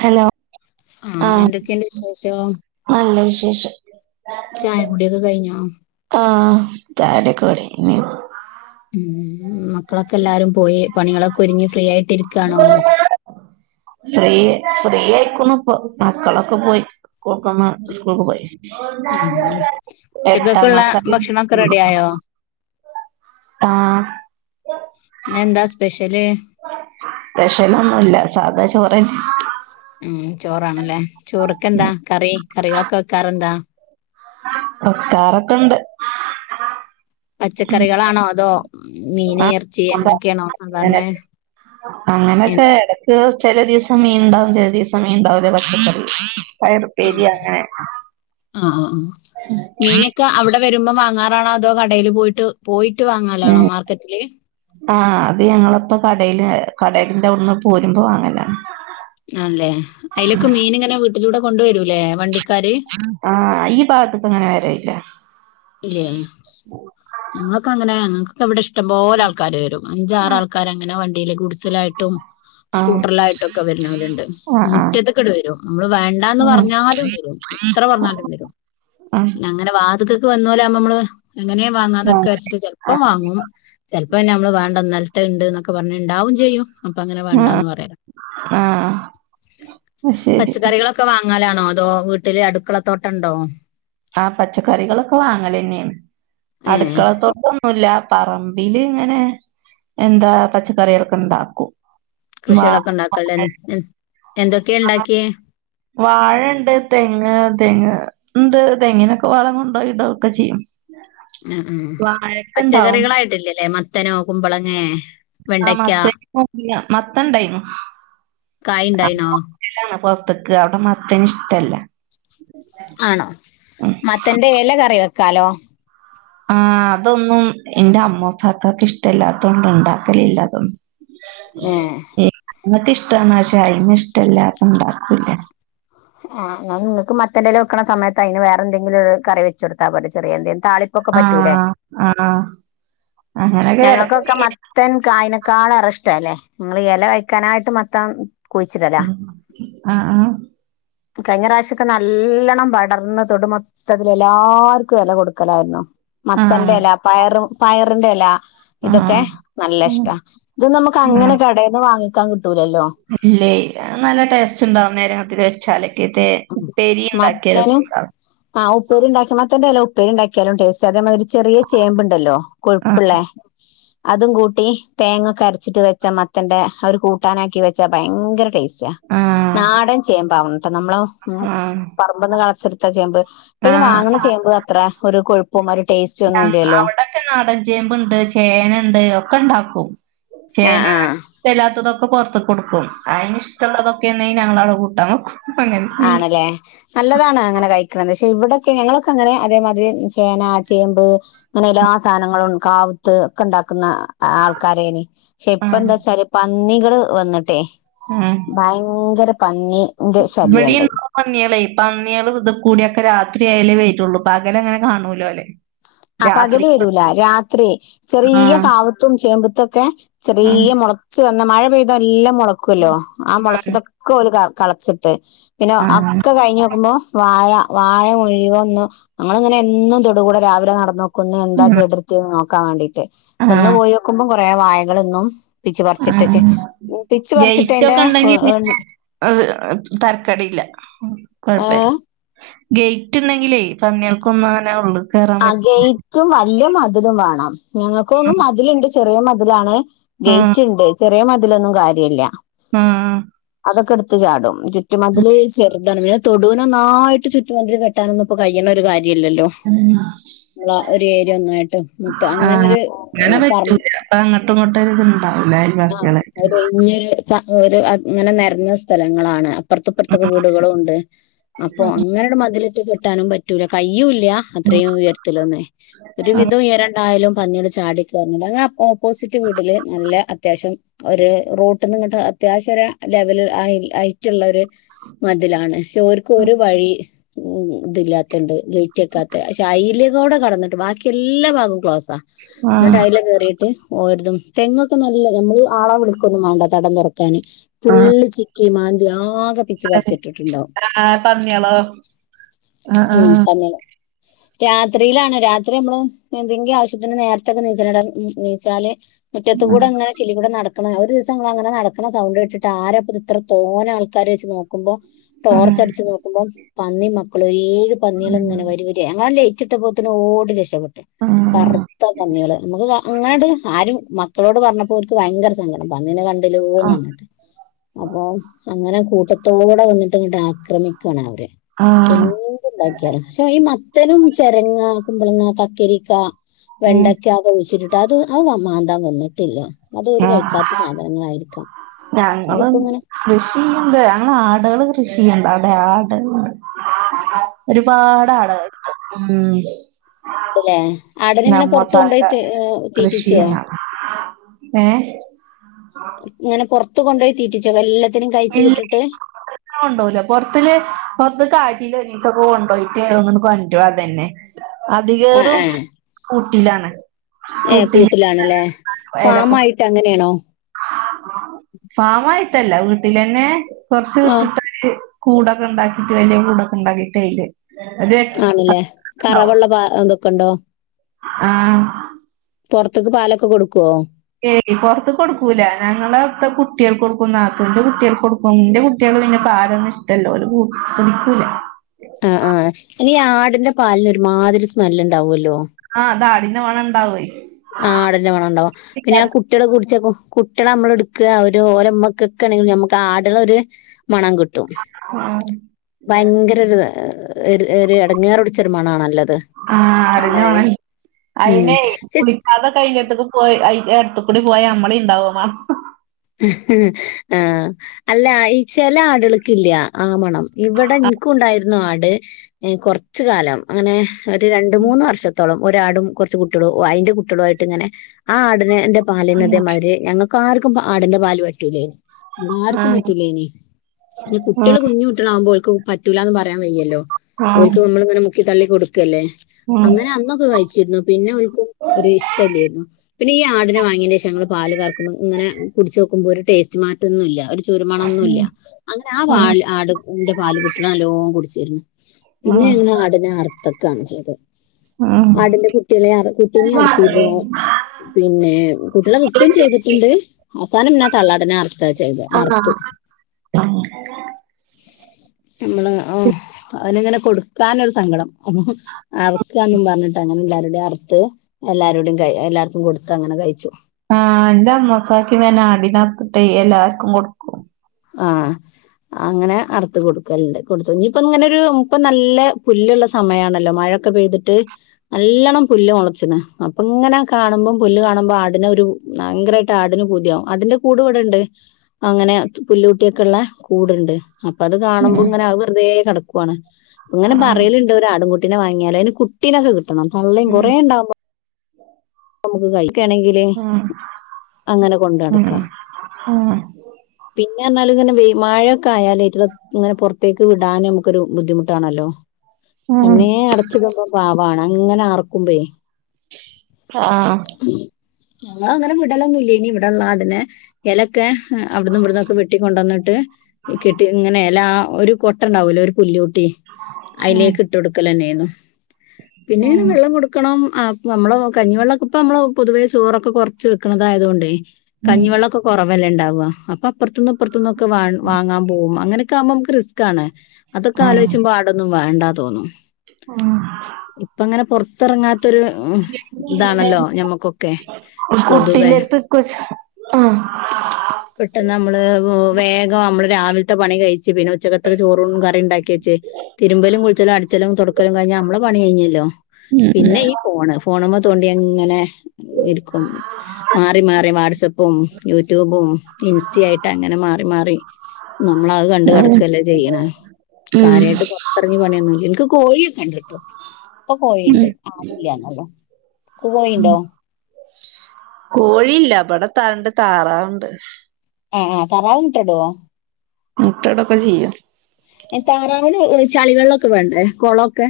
Hello ആഹ് എന്തൊക്കെയണ്ട് വിശേഷം. നല്ല വിശേഷം ചായ കുടിയൊക്കെ കഴിഞ്ഞോ ആഹ് ചായന്റെക്കെ പണി കഴിഞ്ഞു ഉ മക്കളൊക്കെ എല്ലാരും പോയി പണികളൊക്കെ ഒരുങ്ങി ഫ്രീയായി ഫ്രീ ഫ്രീ ആയിക്കുണു ഇപ്പോ മക്കളൊക്കെ പോയി കോക്കമ സ്ക്കുൾക്ക് പോയി ഉം എട്ടാ ഉച്ചക്കൊക്കെയുള്ള മാസ ഭക്ഷണൊക്കെ റെഡി ആയോ [unintelligible] ആഹ് ഇന്നെന്താ സ്പെഷ്യല് സ്പെഷ്യലൊന്നുല്ല സാധാ ചോറന്നെ ഉം ചോറാണ്ല്ലേ ചോറ്ക്കെന്താ കറി കറികളൊക്കെ വെക്കാറന്താ വെക്കറൊക്കെണ്ട് പച്ചക്കറികളാണോ അതോ മീന് ആഹ് എർ ച്ചി എന്താ അങ്ങനെയൊക്കെയാണോ സാധാരണ അങ്ങനെ അങ്ങനൊക്കെ എന്താണ് എടക്ക് ചെല ദിവസം മീൻണ്ടാവും ചെല ദിവസം മീനുണ്ടാവുല്ല പച്ചക്കറി പയർ ഉപ്പേരി ആഹ് അങ്ങനെ ആഹ് ആഹ് ആഹ് മീനൊക്കെ അവിടെ വരുമ്പോം വാങ്ങാറാണോ അതോ കടയില് പോയിട്ട് പോയിട്ട് ഉം വാങ്ങാലാണോ മാർക്കറ്റില് ആഹ് അത് ഞങ്ങളപ്പ കടേയില് കടേലിന്റെ ഔട്ന്ന് പോരുമ്പോ വാങ്ങലാണ് ആണ്ല്ലേ ഐലൊക്കെ മീന്ങ്ങനെ വീട്ടിലൂടെ കൊണ്ടുവരൂല്ലേ വണ്ടിക്കാര് ആഹ് ഈ ഭാഗത്ത്ക്കങ്ങനെ വരേല്ല ഇല്ലേ ഞങ്ങളൊക്കങ്ങനെ ഞങ്ങൾക്കൊക്കെ വടെ ഇഷ്ട്ടം പോലെ ആൾക്കാര് വെരും അഞ്ചാറാ ൾക്കാരങ്ങനെ വണ്ടിയില് ഗുഡസിലായ്ട്ടും ആഹ് സ്കൂട്ടറിലായ്ട്ടും ഒക്കെ വര്നോല്ണ്ട് ആഹ് ആഹ് മുറ്റത്ത്ട് വെരും ഞമ്മള് വേണ്ടാന്ന് ഉം പർഞ്ഞാലും വെരും. എത്ര പർഞ്ഞാലും വെരും. ഉം അങ്ങനെ വാത്ക്കക്ക് വന്നോലാവുമ്പപ്പ ഞമ്മള് എങ്ങനേ വാങ്ങാതക്ക് ച്ച്ട്ട് ചെൽ പ്പം ആഹ് വാങ്ങും ചെൽപ്പോന്നമ്മള് വേണ്ട ഇന്നൽത്തെണ്ട് ന്നൊക്കെ പർഞ്ഞ് ണ്ടാവും ചെയ്യും അപ്പ അങ്ങനെ വേണ്ടാന്ന് പറയും ആഹ് അത് ശരി പച്ചക്കറികളൊ ക്കെ വാങ്ങലാണോ അതോ വീട്ട്ല് അട്ക്കള തോട്ടണ്ടോ? ആഹ് പച്ചക്കറികളൊക്കെ വാങ്ങലെന്നേണ് ഏഹ് അട്ക്കളത്തോട്ടം ന്നൂല്ല പറമ്പില് ഇങ്ങനെ എന്താ പച്ചക്കറികളൊക്കെണ്ടാക്കും കൃഷ്യാളൊക്കെ ണ്ടാക്കല്ണ്ട് എന്തൊക്കേ ണ്ടാക്ക്യേ വാഴണ്ട് തെങ്ങ് തെങ്ങ് ണ്ട് തെങ്ങിനൊക്കെ വളം കൊണ്ടോയി ഇടൊക്കെ ചെയ്യും ആഹ് ആഹ് വാഴക്കണ്ടാവും പച്ചക്കറികളായിട്ടില്ലല്ലേ മത്തനോ കുമ്പളങ്ങേ വെണ്ടയ്ക്ക ഇല്ല മത്തൻണ്ടയ്ഞ്ഞു കായ്ണ്ടയ്നോ [unintelligible] ക്കലാണ് പൊർത്ത്ക്ക് അവടെ മത്തന്ഷ്ട്ടല്ല ആണോ മത്തന്റെ എല കറി വെക്കാലോ ആഹ് അതൊന്നും ഇന്റെ അമ്മോശാക്കാക്ക് ഇഷ്ട്ടല്ലാത്തോണ്ട് ണ്ടാക്കലില്ല അതൊന്നും ഏഹ് ഞങ്ങക്കിഷ്ട്ടാണ് പക്ഷേ ഐനിഷ്ട്ടല്ല അപ്പ ണ്ടാകൂല ആഹ് ന്നാലും ങ്ങക്ക് മത്തന്റെല വെക്ക്ണ സമയത്ത് ഐന് വേറെന്തെങ്കിലും ഒരു കറി വെച്ച് കൊട്ത്താ പോരെ ചെറിയ എന്തേലും താളി പ്പൊക്കെ പറ്റൂലെ ആഹ് ആഹ് അങ്ങനൊക്കെ എടക്ക് ഞങ്ങക്കൊക്കെ ചെയ്യും മത്ത മത്തൻ കായ് നക്കാളേറെ ഷ്ട്ടം എലേ ഞങ്ങള് എല കയ്ക്കാനായ്ട്ട് മത്തം കുയ്ച്ച്ടലാ ആഹ് ആഹ് കഴിഞ്ഞ പ്രാവശക്കെ നല്ലണ്ണം പടർന്ന് തൊടു മൊത്തത്തിൽ എല്ലാർക്കും എല കൊട്ക്കലായിര്ന്നു ആഹ് മത്തന്റെല പയറ് പയറ്ന്റെല ഇതൊക്കെ ആഹ് നല്ല ഉം ഇഷ്ട്ടാ ഇതൊന്നും നമ്മക്കങ്ങനെ കടേന്ന് വാങ്ങിക്കാൻ കിട്ടൂലല്ലോ അല്ലേയ് നല്ല ടേസ്റ്റ്ണ്ടാവും ന്നേരങ്ങത്തില് ച്ചാല് പിന്നെ ഉപ്പേരിണ്ടാക്കിയാ രസണ്ടാവും ആഹ് ഉപ്പേരിണ്ടാക്കിയ മത്തന്റെല ഉപ്പേരിണ്ടാക്യാലും ടെസ്റ്റാ അതേമാതിരി ചെറിയ ചേമ്പ്ണ്ടല്ലോ ആഹ് കൊഴ്‌പ്പ്ള്ളെ അതും കൂട്ടി തേങ്ങക്കെ അരച്ച്ട്ട് വെച്ചാ മത്തന്റെ ഒര് കൂട്ടാനാക്കി വെച്ചാ ഭയങ്കര ടേസ്സാ ആഹ് നാടൻ ചേമ്പാവണട്ടോ നമ്മളെ പറ മ്പ്ന്ന് കളച്ചെട്ത്ത ചേമ്പ് ഇപ്പാ ഈ ആഹ് വാങ്ങണ ആഹ് ചേമ്പ് അത്ര ഒരു കൊഴുപ്പും ഒരു ടേസ്റ്റോന്നും ഇല്ലല്ലോ ഇൻക്ക് നാടൻ ചേമ്പ്ണ്ട്, ചേനണ്ട് ഒക്കെണ്ടാക്കും ആഹ് ചേന ആഹ് ഇഷ്ട്ടല്ലാത്തതൊക്കെ പൊർത്ത്ക്കൊട്ക്കും ഐന് ഇഷ്ട്ടള്ളതൊക്കേണങ്കി ഞങ്ങളങ്ങട്ട് കൂട്ടാം വെക്കും അങ്ങനെ ആണ്ലേ നല്ലതാണ് അങ്ങനെ കഴിക്ക്ണത് പക്ഷെ ഇവടെക്കെ ഞങ്ങളൊക്കെ അങ്ങനെ അതേമാതിരി ചേന, ചേമ്പ് അങ്ങനെല്ലാ സാനങ്ങളും കാവ് ത്ത് ഒക്കെ ണ്ടാക്ക്ന്ന ആൾക്കാരേന് പക്ഷെ ആഹ് ഇപ്പന്താച്ചാല് പന്നികള് വന്ന്ട്ടേ ഉം ഭയങ്കര പന്നിന്റെ ശ് വടീ [unintelligible] പന്ന്യേളെയ് പന്ന്യേള് ത്കൂട്യെക്കെ രാത്രയാലേ വരുള്ളൂ പകലങ്ങനെ കാണൂലോലെ ആഹ് പകല് വെരൂല രാത്രി ചെറിയ ആഹ് കാവ്ത്തും ചേമ്പ്ത്തൊക്കെ ആഹ് ചെറീയ മൊ ളച്ച് വന്ന മഴ പെയ്ത എല്ലം മൊളക്കോലോ ആ മൊളച്ചതൊക്കെ ഓല് കളച്ച്ട്ട് പിന്നെ ആഹ് അക്ക കൈഞ്ഞോക്ക്മ്പോ വാഴ വാഴ മുഴിവന്ന് ഞങ്ങളിങ്ങനെ എന്നും തൊടുകൂടെ രാവിലെ നടന്നോക്കുന്ന് എന്താ കേട് ത്തിയെ നോക്കാൻ വേണ്ടീട്ട് ഇപ്പന്ന് ആഹ് പോയി വോക്കുമ്പോ കൊറെ വായകള്ന്നും പിച്ച് പറിച്ചിട്ട്ച്ചേ ആഹ് പിച്ച് പറിച്ചിട്ട് ഗേറ്റ് അതിന്റെ ഒക്കെ ഉണ്ടെങ്കി പിന്നെ അത് തരക്കടില്ല ഏ കുഴപ്പല്ല ഗേറ്റ്ണ്ടെങ്കിലേ പന്നിയർക്ക് ഒന്നുങ്ങനെ ഉള്ളൂ ആഹ് ഗേറ്റും വലിയ മതിലും വേണം ഞങ്ങൾക്കൊന്നും മതിലുണ്ട് ചെറിയ മതിലാണ് ആഹ് ഗേറ്റ് ഉണ്ട് ചെറിയ മതിലൊന്നും കാര്യില്ല ആഹ് അതൊക്കെടുത്ത് ചാടും ആഹ് ചുറ്റുമതില് ചെറുതാണങ്കില് തൊടുനൊന്നായിട്ട് ചുറ്റുമതില് കെട്ടാനൊന്നുംപ്പോ കഴിയുന്നൊരു കാര്യല്ലല്ലോ [inaudible] ഉള്ള ഒരു ഏരിയ ഒന്നായിട്ട് മൊത്ത അങ്ങനൊരു പറ അപ്പങ്ങോട്ടുംങ്ങോട്ടും ഇത് ഇണ്ടാവുലേ ആഹ് ഒരു ഒഴിഞ്ഞൊരു ഒരു അങ്ങനെ നിരന്ന സ്ഥലങ്ങളാണ് അപ്പറത്തുപ്പുറത്തൊക്കെ വീടുകളുണ്ട് അപ്പോ അങ്ങനെയാണ്ട് മതിലിട്ട് കെട്ടാനും പറ്റൂല കയ്യുല്ല അത്രയും ഉയരത്തിലുന്നേ ഒരു ആഹ് വിധം ഉയരണ്ടായാലും പന്നീകള് ചാടി കയറണ്ട് ഞ്ഞങ്ങളെ ഓപ്പോസിറ്റ് വീട്ടില് നല്ല അത്യാവശ്യം ഒരു റോട്ട് ട്ട്ന്ന്ങ്ങട്ട് അത്യാവശ്യം ലെവല് ഹൈറ്റുള്ള ഒരു മതിലാണ് ഒരു വഴി ഇത് ഇല്ലാത്തണ്ട് ഗേറ്റ്ക്കാത്ത പക്ഷെ അയ്ല് കൂടെ കടന്നിട്ട് ബാക്കി എല്ലാ ഭാഗവും ക്ലോസാ എന്നിട്ട് ആഹ് അതിലെ കേറിട്ട് ഓരതും തെങ്ങൊക്കെ നല്ലതാ നമ്മള് ആളെ വിളിക്കൊന്നും വേണ്ട തടം തുറ ക്കാന് ആഹ് ഫുളള് ചിക്കി മാന്തി ആകെ പിച്ചിപറിച്ചിട്ടിട്ടുണ്ടാവും ആഹ് പന്നികളോ ആഹ് ഉം ആഹ് പന്നി രാത്രിയിലാണ് രാത്രി നമ്മൾ എന്തെങ്കിലും ആവശ്യത്തിന് നേരത്തെൊക്കെ നീച്ചട നീച്ചാല് മുറ്റത്ത് ഉം കൂടെ അങ്ങനെ ചിലി കൂടെ നടക്കണം ഒരു ദിവസം അങ്ങനെ നടക്കണം സൗണ്ട് കെട്ടിട്ട് ആരപ്പ ഇത്ര തോനെ ആൾക്കാരെ വെച്ച് നോക്കുമ്പോ ഉം ടോർച്ച് അടിച്ച് നോക്കുമ്പോം. പന്നി മക്കളും. ഏഴ് പന്നികള ഇങ്ങനെ വരിവരിയായി ഞങ്ങളൾ ലൈറ്റ് ഇട്ടിട്ടാപത്തിന് ഓടി രക്ഷപ്പെട്ട് ആഹ് കറുത്ത പന്നികള് നമുക്ക് അങ്ങനെയണ്ട് ആരും മക്കളോട് പറഞ്ഞ പറഞ്ഞപ്പോ ഓല്ക് ഭയങ്കര സങ്കടം. പന്നി നെ കണ്ടില്ലോന്ന് ആഹ് വന്നിട്ട് അപ്പോ അങ്ങനെ കൂട്ടത്തോടെ വന്നിട്ട് ഇങ്ങോട്ട് ആക്രമിക്കണ അവര് ആഹ് എന്ത്‌ ഉണ്ടാക്കിയാലും പക്ഷേ ഈ മത്തനും ചരങ്ങ കുമ്പളങ്ങ കക്കേരിക്ക ഉം വെണ്ടയ്ക്കാ [unintelligible] ഇ ട്ടിട്ട് അത് ആ മാന്തൻ വന്നിട്ടില്ല. അതൊരു കഴിക്കാത്ത സാധനങ്ങളായിരിക്കാം. ഞങ്ങളും. അതിപ്പോ ഇങ്ങനെ കൃഷിചെയ്യുന്നു ണ്ട്. ഞ്ഞങ്ങൾ ആടു കളെ കൃഷിചെയ്യുന്നുണ്ട്. അവിടെ ആടു കൾ ഒരുപാടു ആ ടുകളെ കിട്ടും. ഉം. ല്ലേ ആടിനെ ഇങ്ങനെ പുറത്തു നമ്മസാക്ക കൊണ്ടുപോയി തീറ്റിച്ചോ? ഏ. ഇങ്ങനെ പൊറത്ത് കൊണ്ടു പോയി തീറ്റിച്ചോഎല്ലാത്തിനും കഴിച്ചു വിട്ടിട്ട് കൊണ്ടോല പോറത്തിൽ ആയിച്ചയിൽ ഒരിസമൊക്കെ കൊണ്ടോയിട്ട് ഒന്ന് ഇങ്ങട്ടു കൊണ്ടരും അതെന്നെ. ആ അധികേറും ആ കൂട്ടിലാണ്. ഏ, കൂട്ടിലാണല്ലേ ഫാാം ആയിട്ട് അങ്ങനെയാണോ. ഫാമ യിട്ടല്ല വീട്ടിൽന്നെ കൊറച്ച് ആ വിട്ടിട്ട് കൂടൊക്കെ ഉണ്ടാക്കിട്ട് വലിയ കൂടൊക്കെ ഉണ്ടാക്കിട്ട് അയിൽ അതെ ആണല്ലേ. കറവുള്ള പാലുള്ളത് ഒക്കെ ഉണ്ടോ? ആ. പോറത്തെക്ക് പാലൊക്കെ കൊടുക്കുവോ. ഏയ്, പുറത്ത്ക്ക് കൊടുക്കൂല. ഞങ്ങളെ അവി ടുത്തെ കുട്ടികൾ ക്ക് കൊടുക്കും. നാത്തൂന്റെ കുട്ടികൾക്ക് കൊടുക്കും. അപ്പോ എന്റെ കുട്ടികൾക്ക് പാൽ ഒന്നും ഇഷ്ടല്ല ഒൽ കുടിക്കൂല. ആ, ആ, ഇനി ഈ ആടിന്റെ പാലിന് ഒരുമാതിരി സ്മെല്ല് ഉണ്ടാവുമല്ലോ. ആ, അതാ ആടി ന്റെ മണം ഇണ്ടാവേ ആ, ആടി ന്റെ മണം ഉണ്ടാവും. പിന്നെ ആ കു കുട്ടികളെ പുടിച്ചവെക്കും. കുട്ടിആളെയേ നമ്മൾ എടുക്കാ ഒലെ ഉമ്മവെക്ക. നമ്മുക്ക് ആടുകളെ ഒര് - - മണം കിട്ടും. ആഹ [unintelligible] ഭയങ്കര ഒരു ഇടങ്ങാറൊടിച്ചൊരുമണണ് ല്ലോ അത്. ആ, ആടിന്റെ മണം ഉം അയിനെ പക്ഷെ കുളിക്കാതെ അയിന്റെയ് അടുത്തു ക്കൂടി പോയ നമ്മള്ളീം ഉണ്ടാവും ആ മണം. ആ, അല്ല. ഈ ചില ആടുകൾക്കില്ല ആ മണം. ഇവിടെ എനിക്കു ണ്ടായിരുന്നു ആട് കൊറച് കാലം. അങ്ങനെ ഒരു രണ്ട് മൂന്ന് വർഷത്തോളം. ഒരാടും കുറച്ച് കുട്ടികളും അയിന്റെ കുട്ടികളും ആയിട്ട് ഇങ്ങനെ. ആ ആടിന്റെ പാലിന് ഇതേ ആഹ് മാതിരി ഞങ്ങൾ ആർക്കും ആടിന്റെ പാല് പറ്റൂലേ. ആർക്കും ആഹ് പറ്റൂലനിം. കുട്ടികൾ കുഞ്ഞു കുട്ടികളവുമ്പോൾ ഓൽ ക് പറ്റൂല എന്ന് പറയാൻ വ യ്യല്ലോ. ആഹ് ഓൽ ആഹ് ക്ക് നമ്മൾ ഇങ്ങനെ കലക്കി തള്ളി കൊടുക്കല്ലേ. ഉം അങ്ങനെ അന്നൊക്കെ കഴിച്ചിരുന്നു. പിന്നെ ഒൽക്ക് ഒരു ഇഷ്ടല്ലായിരുന്നു. പിന്നെ ഈ ആടി നെ വാങ്ങിയന് ശേഷം ങ്ങങ്ങള് പാല് കർക്കുമ്പോ ഇങ്ങനെ കുടിച്ചു നോക്കുമ്പോ ഒരു ടേസ്റ്റ് മാറ്റം ഒന്നും ഇല്ല. ചുരുമണൊന്നുംല്ല അങ്ങനെ ആ ഉം പാൽ ആടിന്റെ പാല് കുട്ടികള് നല്ലോ കുടിച്ചിന്ന് പിന്നെ ആഹ് എങ്ങനെ ആടിനെ അർത്തൊക്കാണ് ചെയ്തത് ആഹ് ആടിന്റെ കുട്ടി നെ കുട്ടിനെ ആഹ് അറത്തിയിരുന്നു പിന്നെ കുട്ടികളെ വ്ക്കും ചെയ്തിട്ടുണ്ട് അവസാനം പിന്നെ തള്ളാട് നെ അർത്ത ചെയ്ത് അർത്തു ആ നമ്മള് ആഹ് അവന്ങ്ങനെ കൊടുക്കാനൊരു സങ്കടം അ അർക്കന്നും പറഞ്ഞിട്ട് അങ്ങനെ എല്ലാവരുടെയും അർത്ത് എല്ലാരു കുടെയും ക എല്ലാർക്കും കൊടുത്ത് അങ്ങനെ കഴിച്ചു ആഹ് എന്താ അമൊസാക്കി ഇങ്ങനെ അടിനാർത്ത്ട്ടെ എല്ലാവർക്കും കൊടു ആഹ് അങ്ങനെ അറത്ത് കൊടുക്കലുണ്ട് കൊടുത്തു ഇയിപ്പ ഇങ്ങനെ ഒരു ഇപ്പൊ നല്ല പുല്ലുള്ള സമയമാണല്ലോ മഴ ഒക്കെ പെയ്തിട്ട് നല്ലോണം പുല്ല് മുളച്ചന്ന് അപ്പ ഇങ്ങനെ കാണുമ്പോം പുല്ല് കാണുമ്പോ ആടിന ഒരു ഭയങ്കരമായിട്ട് ആടിന് പൂതിയാവും അടിന്റെ കൂട് ഇവിടെണ്ട് അങ്ങനെ പുല്ലൂട്ടിയൊക്കെ ഉള്ള കൂടുണ്ട് അപ്പൊ അത് കാണുമ്പോ ഉം ഇങ്ങനെ വെറുതെ കിടക്കുവാണ് ഇങ്ങനെ ആഹ് പറയലുണ്ട് ഒരാടുംകുട്ടിനെ വാങ്ങിയാലൊ അതിന് കുട്ടിനെക്കെ കിട്ടണം തള്ളയും ഉം കുറേണ്ടാവുമ്പോ നമുക്ക് കഴിക്കണെങ്കില് ഉം അങ്ങനെ കൊണ്ട നടക്കാം ആഹ് പിന്നെ എന്നാലും ഇങ്ങനെ വ മഴയൊക്കെ ആയാലൽ റ്റ ഇങ്ങനെ പുറത്തേക്ക് വിടാനും നമുക്കൊരു ബുദ്ധിമുട്ടാണല്ലോ ഉം തന്നെ അടച്ചിട്ടക്ക പാവമാണ് അങ്ങനെ ആർക്കുമ്പേ ആഹ് ഞങ്ങ അങ്ങനെ വിടലൊന്നുംല്ലനി ഇവിടെള്ളെ ആടിനെ ഇലക്കെ അവിട്ന്നും ഇവിടുന്നന്നൊക്കെ വെട്ടി കൊണ്ട് വന്നിട്ട് കെട്ടി ഇങ്ങനെല്ല ആ ഒരു കൊട്ട ഉണ്ടാവൂലോ ഒരു പുല്ല കുട്ടി ട്ടി ഉം അതിലേക്ക് ഇട്ട കൊടുക്കന്നെയാണ് പിന്നെ ഞാ ഉം വെള്ളം കൊടു ക്കണം നമ്മള കഞ്ഞിവെള്ളംക്കെ ഇപ്പ നമ്മള് പൊതുവെ ചോറൊക്കെ കുറച്ച് വെക്കണതായതുകൊണ്ടേ ഉം കഞ്ഞിവെള്ളംക്കെ കുറവല്ലേ ഉണ്ടാവുവവാ അപ്പൊ അപ്പറത്തന്നും അപ്പറത്തന്നൊക്കെ വാങ്ങാൻ പോകും അങ്ങനൊക്കെ ആുമ്പോ നമു റിസ്ക്ക് ആണ് അതൊക്കെ ആലോചുമ്പോ അതൊന്നും വേണ്ടാ തോന്നുന്നു ആഹ് ഇപ്പ അങ്ങനെ പൊറത്തിറങ്ങാത്തൊരു പൊതുവെ കുട്ടിതേട്ത്കൊ ആഹ് പെട്ടെന്ന് നമ്മള് വേഗം നമ്മള് രാവിലത്തെ പണി കഴിച്ച് പിന്നെ ഉച്ചക്കത്തക്കെ ചോറും കറി ഉണ്ടാക്കി വച്ച് തിരുമ്പലും കുളിച്ചലും അടിച്ചലും തുടക്കലും കഴിഞ്ഞാ നമ്മള് പണി കഴിഞ്ഞല്ലോ ഉം പിന്നെ ഈ ഫോണ് ഫോണ തോണ്ടി അങ്ങനെ ഇരിക്കും മാറി മാറി വാട്സപ്പും യൂട്യൂബും ഇൻസ്റ്റയിട്ട് അങ്ങനെ മാറി മാറി നമ്മള് അത് കണ്ട് അങ്ങനെ കിടക്കല്ല ചെയ്യണെ ഉം കാര്യമായിട്ട് ഇറങ്ങി പണന്ന് എനിക്ക് കോഴിയ കണ്ട കിട്ടോ അപ്പൊ കോഴിയുണ്ട് ഉം ആടില്ലന്നള്ളോ അൻക്ക് കോഴിണ്ടോ കോഴിയില്ല അവിടെത്താണ്ട് താറാവുണ്ട് ആഹ് ആ താറാവ് മുട്ട ഇടോ മുട്ടടൊക്കെ ചെയ്യും താറാവിന് ചളി വെള്ളം ഒക്കെ വേണ്ടേ കുളമൊക്കെ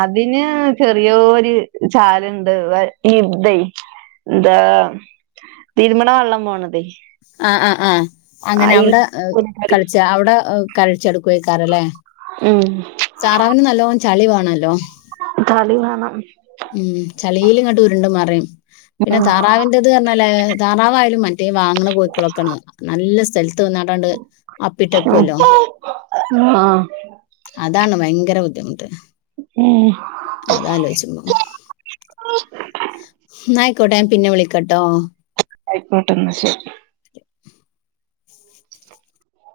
അതിന് ചെറിയ ഒരു ചാലുണ്ട് ഈത് ഇതാ തീരുമ്പ് ന വെള്ളം പോണത് ആഹ് ആഹ് ആഹ അങ്ങനെ അവിടെ കളി കളിച്ച അവിടെ കളിച്ച നടക്കുവായിരിക്കുവല്ലേ ഉം താറാവിന് നല്ലോണം ചളി വേണല്ലോ കളി വേണം ഉം ചളില്ങ്ങോട്ട് ഉരുണ്ട മറിയും പിന്നെ ഉം താറാവിന്റെ ഇൻ്റേത് താറാവ് ആയാലും മറ്റേ വാങ്ങണ കോഴളൊക്ക നല്ല സ്ഥല ത്ത് വന്നാണ്ട് അങ്ങട്ട് അപ്പിട്ടെക്കുവല്ലോ ആഹ് അതാണ് ഭയങ്കര ബുദ്ധിമുട്ട് ഉം അതലോചിച്ച്പ [unintelligible] അയിക്കോട്ടെ ഞാൻ പിന്നെ വിളിക്കട്ടോ ആയിക്കോട്ടന്ന് ശരി [inaudible] [inaudible]